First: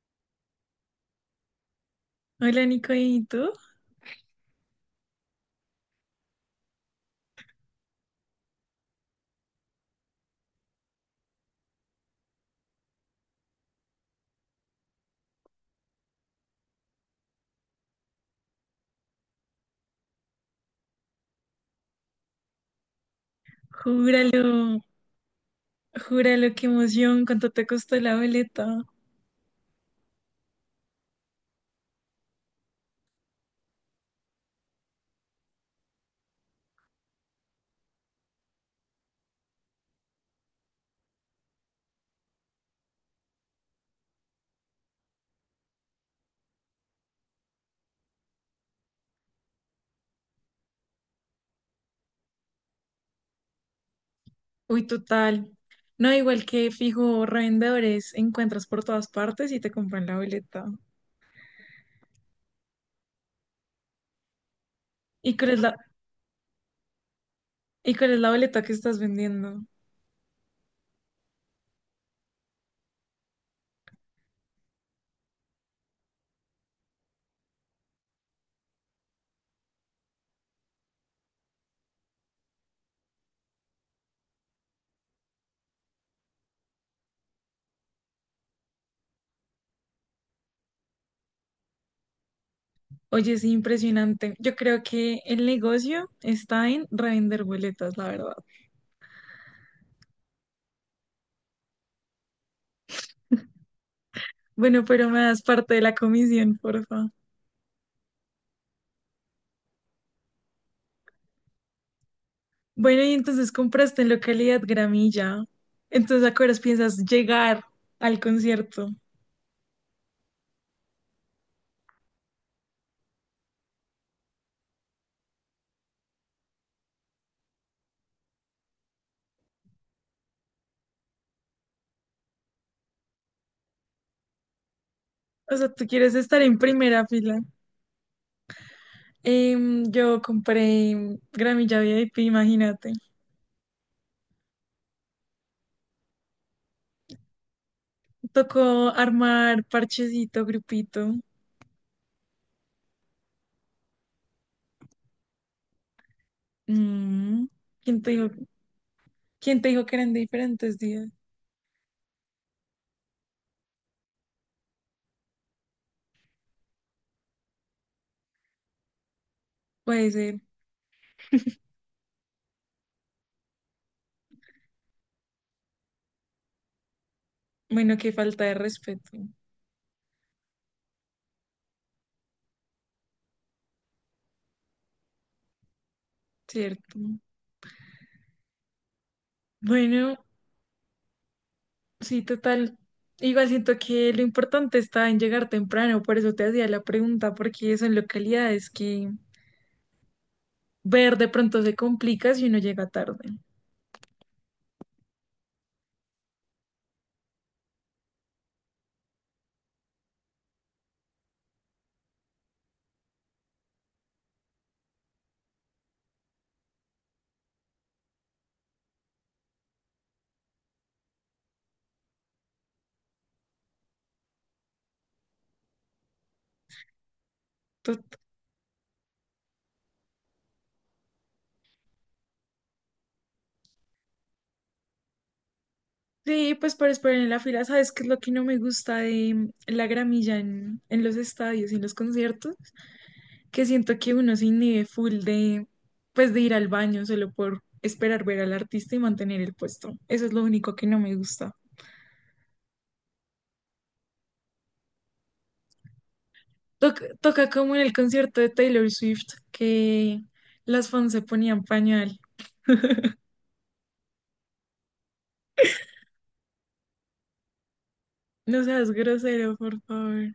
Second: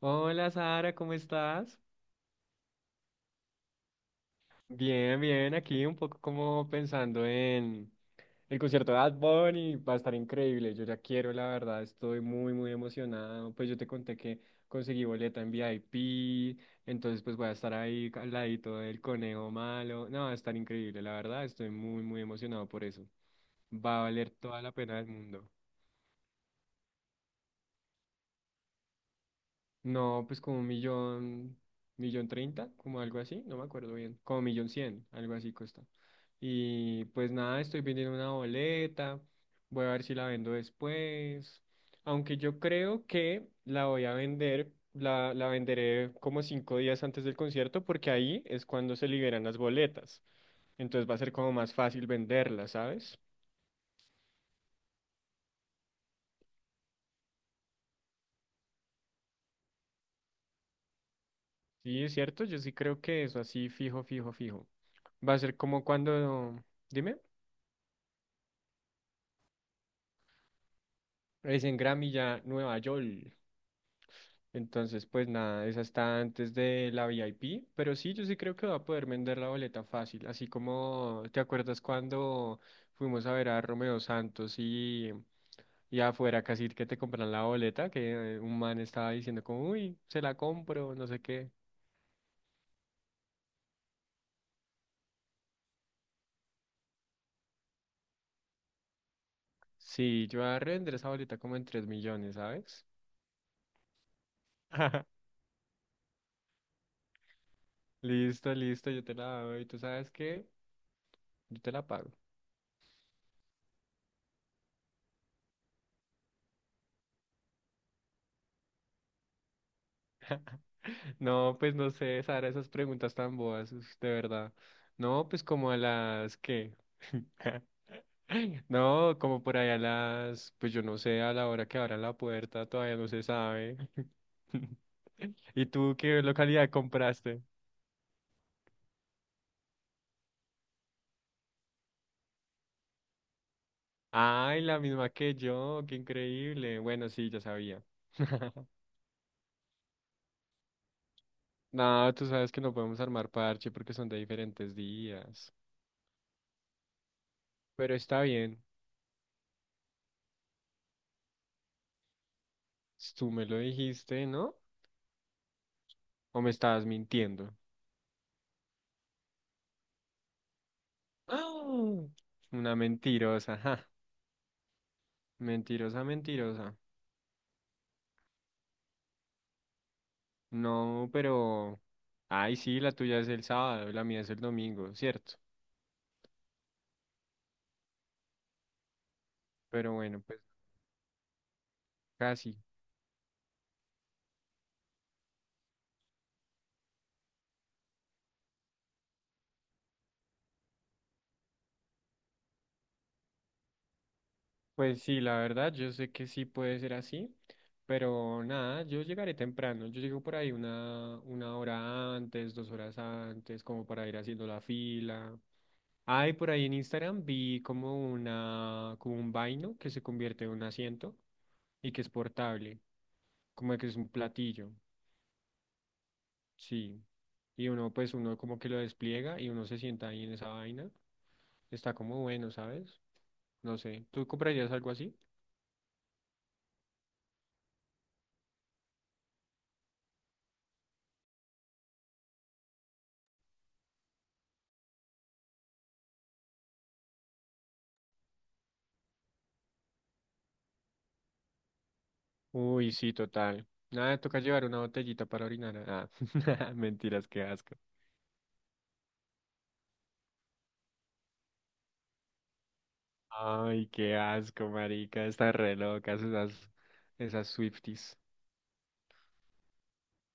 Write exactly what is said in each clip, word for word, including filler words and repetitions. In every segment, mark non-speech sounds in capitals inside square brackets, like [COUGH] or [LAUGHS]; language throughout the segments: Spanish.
Hola Sara, ¿cómo estás? Hola Nico, ¿y tú? Bien, bien, aquí un poco como pensando en el concierto de Bad Bunny, va a estar increíble, yo ya quiero, la verdad, estoy muy, muy emocionado, pues yo te conté que conseguí boleta en V I P, entonces pues voy a estar ahí al ladito del conejo malo, no, va a estar increíble, la verdad, estoy muy, muy emocionado por eso, va a valer Júralo, toda la pena del mundo. júralo, qué emoción, cuánto te costó la boleta. No, pues como un millón, millón treinta, como algo así, no me acuerdo bien, como millón cien, algo así cuesta. Y pues nada, estoy vendiendo una boleta, voy a ver si la vendo después, aunque yo creo que la voy a vender, la, la venderé como cinco días antes del concierto porque ahí es cuando se liberan las boletas, entonces va a ser como más fácil venderlas, ¿sabes? Uy, total. No, igual que fijo, revendedores encuentras por todas partes y te compran la boleta. Sí, es cierto, yo sí creo que eso así fijo, fijo, fijo. Va ¿Y a cuál ser es la, como cuando, dime. y cuál es la boleta que estás vendiendo? Es en Gramilla, Nueva York. Entonces, pues nada, esa está antes de la V I P. Pero sí, yo sí creo que va a poder vender la boleta fácil. Así como, ¿te acuerdas cuando fuimos a ver a Romeo Santos y, y afuera casi que te compran la boleta? Que eh, un man estaba diciendo como, uy, se la compro, no sé qué. Oye, es impresionante. Yo creo que el negocio está en revender boletas, la verdad. Sí, yo voy a revender esa boleta como en tres millones, ¿sabes? Bueno, pero me [LAUGHS] das parte de la comisión, porfa. Listo, listo, yo te la doy. ¿Tú sabes qué? Yo te la pago. Bueno, y entonces compraste en localidad Gramilla. Entonces, ¿a qué horas piensas llegar al concierto? No, pues no sé, Sara, esas preguntas tan boas, uf, de verdad. No, pues como a las que. [LAUGHS] No, como por allá a las, pues yo no sé, a la hora que abran la puerta todavía no se sabe. [LAUGHS] O ¿Y sea, tú tú quieres qué estar en localidad primera fila. compraste? Em, yo compré gramilla V I P, imagínate. Ay, la misma que yo, qué increíble. Bueno, sí, ya sabía. [LAUGHS] Tocó armar parchecito, grupito. No, tú sabes que no podemos armar parche porque son de diferentes días. Mm. Pero ¿Quién te está dijo, bien, quién te dijo que eran diferentes días? tú me lo dijiste, ¿no? ¿O me estabas mintiendo? Puede ser. [LAUGHS] ¡Ah! Una mentirosa, ajá. Mentirosa, mentirosa. Bueno, qué falta de respeto, No, pero... Ay, sí, la tuya es el sábado, la mía es el domingo, ¿cierto? ¿cierto? Pero Bueno, bueno, pues sí, casi. total. Igual siento que lo importante está en llegar temprano, por eso te hacía la pregunta, porque son localidades que ver de pronto se complica si uno llega tarde. Pues sí, la verdad, yo sé que sí puede ser así, pero nada, yo llegaré temprano. Yo llego por ahí una, una hora antes, dos horas antes, como para ir haciendo la fila. Ay, por ahí en Instagram vi como una, como un vaino que se convierte en un asiento y que es portable. Como que es un platillo, sí. Y uno, pues Tot- uno como que lo despliega y uno se sienta ahí en esa vaina. Está como bueno, ¿sabes? No sé, ¿tú comprarías algo así? Sí, pues para esperar en la fila, ¿sabes qué es lo que no me gusta de la gramilla en, en los estadios y en los conciertos? Que siento que uno se inhibe full de, pues de ir al baño solo por esperar ver al artista y mantener el puesto. Eso es lo único que no me gusta. Uy, sí, total. Nada, toca llevar una botellita para orinar. Ah, [LAUGHS] Toca, mentiras, qué toca como asco. en el concierto de Taylor Swift, que las fans se ponían pañal. Ay, qué asco, marica, están re locas esas, esas Swifties. No seas grosero, por favor.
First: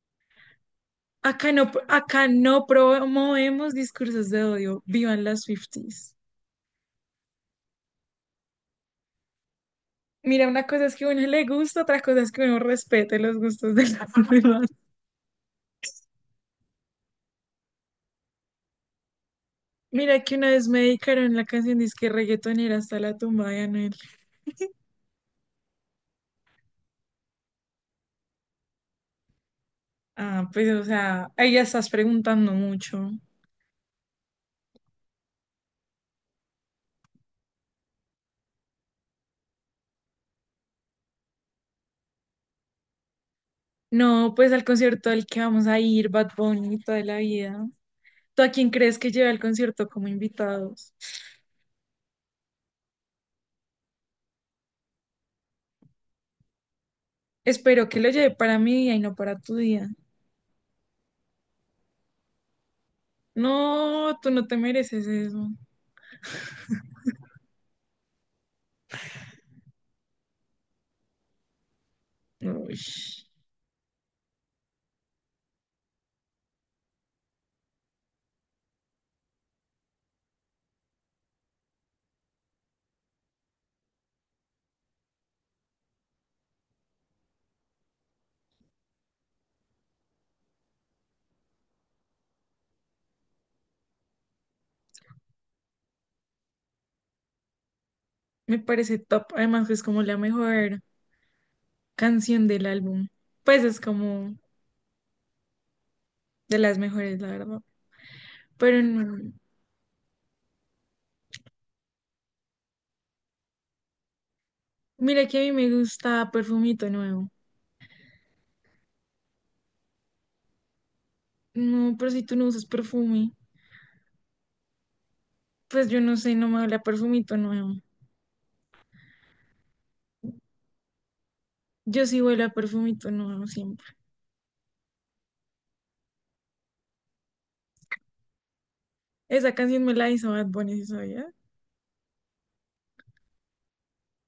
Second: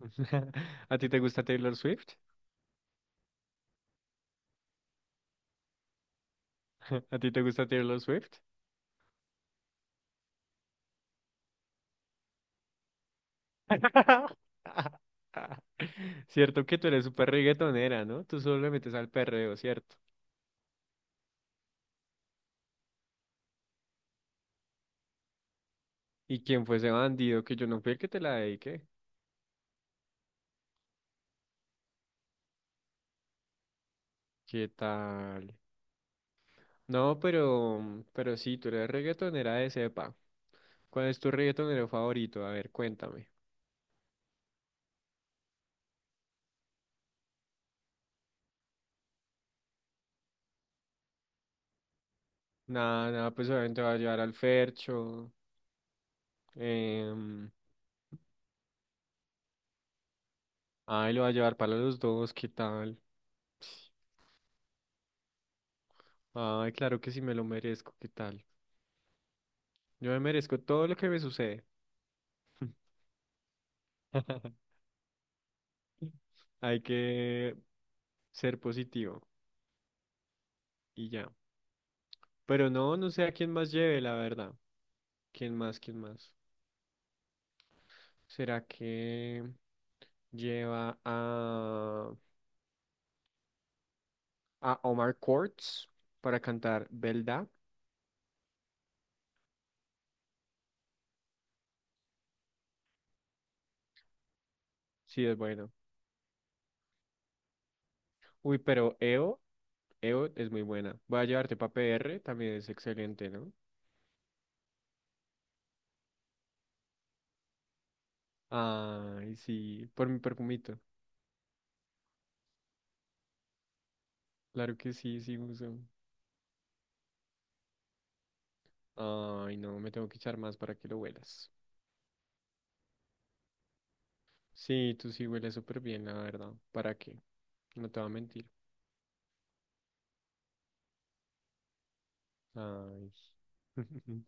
[LAUGHS] ¿A ti te gusta Acá no, Taylor Swift? acá no promovemos discursos de odio. Vivan las Swifties. [LAUGHS] ¿A ti te gusta Taylor Swift? Mira, una cosa es que a uno le gusta, otra cosa es que uno respete los gustos de las [LAUGHS] [LAUGHS] demás. Cierto que tú eres súper reggaetonera, ¿no? Tú solo le metes al perreo, ¿cierto? Mira que una vez me dedicaron la canción disque reggaetonera hasta la tumba de Anuel. ¿Y quién fue ese bandido? Que yo no fui el que te la dediqué. Ah, pues o sea, ahí ya estás preguntando mucho. ¿Qué tal? No, pero, mm, pero sí, tú eres reggaetonera de cepa. ¿Cuál es tu reggaetonero favorito? A ver, cuéntame. No, pues al concierto al que vamos a ir, Bad Bunny, toda la vida. ¿Tú a quién crees que lleve al concierto como invitados? Nada, nada, pues obviamente va a llevar al Fercho. em, Espero que lo lleve para mi día y no para tu día. Ay, lo va a llevar para los dos, ¿qué tal? No, tú no te mereces eso. Ay, claro que sí me lo merezco, ¿qué tal? Yo me merezco todo lo que me sucede. Uy, [LAUGHS] Hay que ser positivo y ya. Pero no, no sé a quién más lleve, la verdad. ¿Quién más? ¿Quién más? ¿Será que lleva a, a Omar Courtz para cantar Belda? me parece top. Además, es como la mejor canción del álbum. Pues es como Sí, es bueno. de las mejores, la verdad. Uy, Pero pero no. E O, E O es muy buena. Voy a llevarte para P R, también es excelente, ¿no? Mira que a mí me gusta Perfumito Nuevo. Ay, sí, por mi perfumito. No, pero si tú no usas perfume, Claro que sí, sí, uso. pues yo no sé, no me huele a Perfumito Nuevo. Ay, no, me tengo que echar más para que lo huelas. Yo sí huele a Perfumito Nuevo siempre. Sí, tú sí hueles súper bien, la verdad. ¿Para qué? No te voy a mentir. Esa canción me la hizo Bad Bunny, ¿sí, sabías? Ay. [LAUGHS]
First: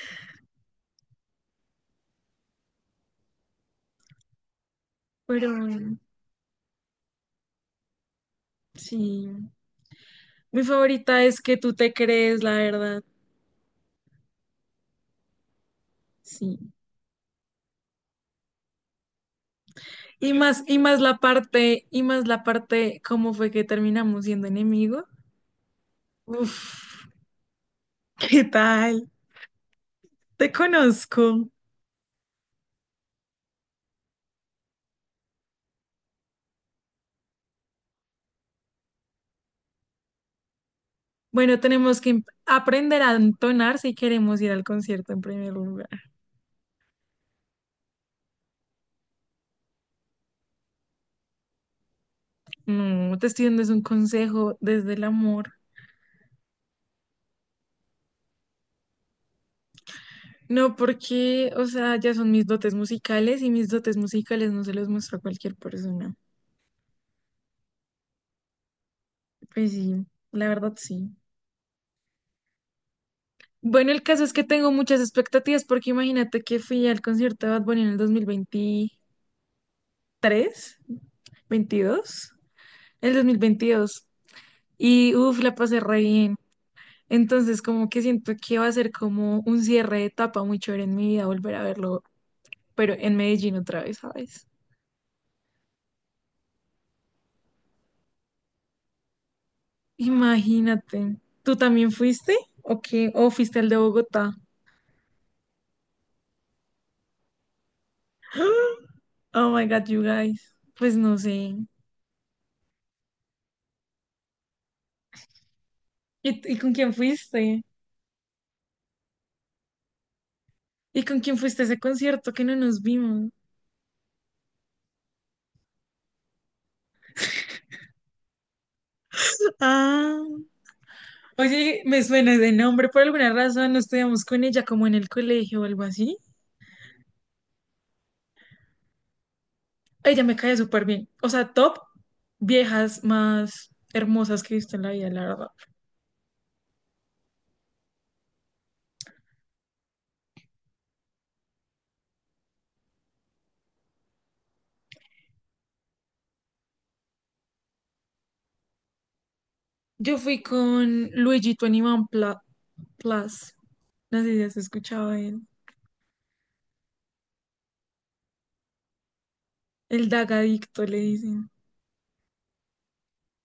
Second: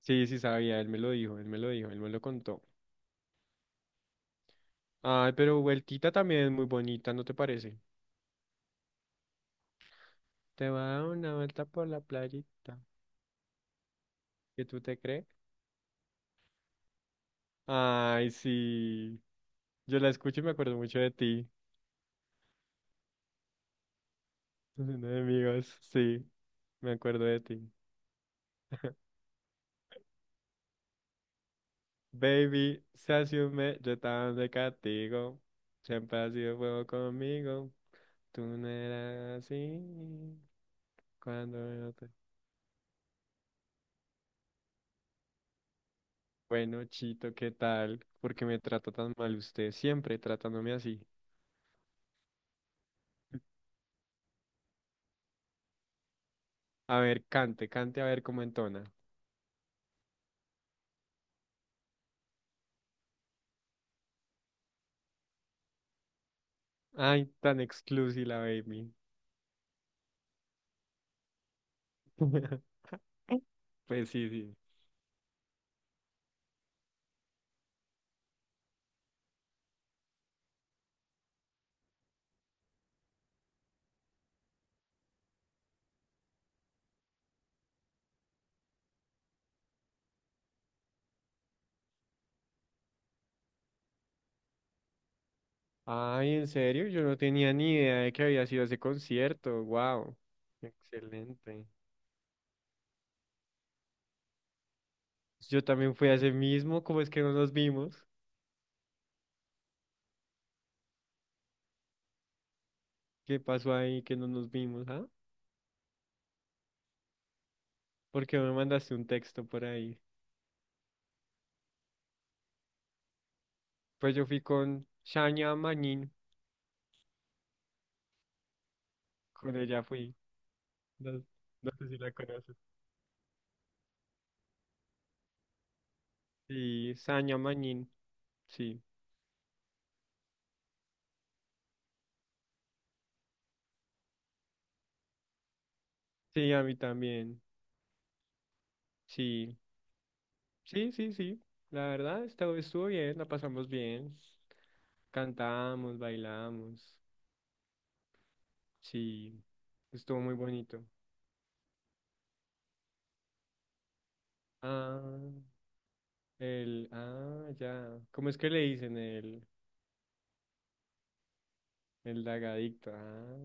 Sí, sí sabía, él me lo dijo, él me lo dijo, él me lo contó. Ay, Pero pero bueno, vueltita también es muy bonita, ¿no te parece? sí. Mi Te va a dar favorita una es que vuelta tú por te la crees, la playita. verdad. ¿Qué tú te crees? Sí. Ay, sí. Yo la Y escucho y me más, acuerdo y mucho más de la ti. parte, y más la parte, cómo fue que terminamos siendo [LAUGHS] enemigos. Siendo amigos, sí. Uf, Me acuerdo de ti. ¿qué tal? [LAUGHS] Te conozco. Baby, se asume, yo tan de castigo. Siempre ha sido fuego conmigo. Tú no eras así. Cuando Bueno, yo tenemos que te- em- aprender a entonar si queremos ir al concierto en primer lugar. Bueno, Chito, ¿qué tal? ¿Por qué me trata tan mal usted? Siempre tratándome así. No, te estoy dando es un consejo desde el amor. A ver, cante, cante a ver cómo entona. No, porque, o sea, ya son mis dotes musicales y mis dotes musicales no se los muestro a cualquier persona. Ay, tan exclusiva, baby. Pues sí, la verdad sí. [LAUGHS] Bueno, el Pues caso sí, es que sí. tengo muchas expectativas porque imagínate que fui al concierto de Bad Bunny en el dos mil veintitrés, veintidós, el dos mil veintidós y uff, la pasé re bien. Entonces, como que siento que va a ser como un cierre de etapa muy chévere en mi vida volver a verlo, pero en Medellín otra vez, ¿sabes? Ay, en serio, yo no tenía ni idea de que había sido ese concierto. Wow. Imagínate. ¿Tú Excelente. también fuiste? ¿O qué? ¿O fuiste al de Bogotá? Yo también fui a ese mismo, ¿cómo es que no nos vimos? [GASPS] Oh my God, you guys. Pues no sé. ¿Qué pasó ahí que no nos vimos, ah? ¿Y, y con quién fuiste? ¿Porque me mandaste un texto por ahí? ¿Y con quién fuiste a ese concierto que no nos vimos? Pues yo fui con Shania Manin, con ella fui. Ah. No, no Oye, sé si me la suena de conoces. nombre por alguna razón. ¿No estudiamos con ella como en el colegio o algo así? Sí, Shania Manin, sí. Ella me cae súper bien. O sea, top viejas más hermosas que he visto en la vida, la verdad. Sí, a mí también. Sí, sí, sí, sí. La verdad, estuvo, estuvo bien, la pasamos bien. Cantamos, bailamos. Sí, Yo estuvo muy fui bonito. con Luigi veintiuno Pla- Plus. No sé si has escuchado Ah, de él. el, ah, ya. ¿Cómo es que le dicen el? El Dagadicto le dicen. El lagadicto. Ah,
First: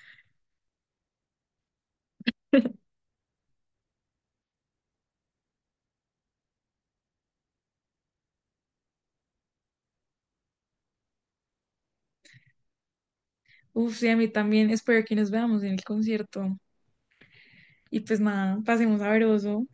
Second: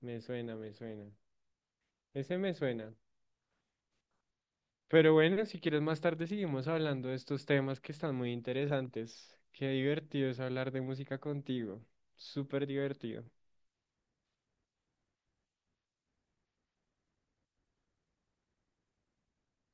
me suena, me suena. Ese me suena. Pero bueno, si quieres más tarde seguimos hablando de estos temas que están muy interesantes. Qué divertido es hablar de música contigo. Súper divertido. Uf, sí, a mí también. Espero que nos veamos en el concierto. Y pues nada, pasemos sabroso.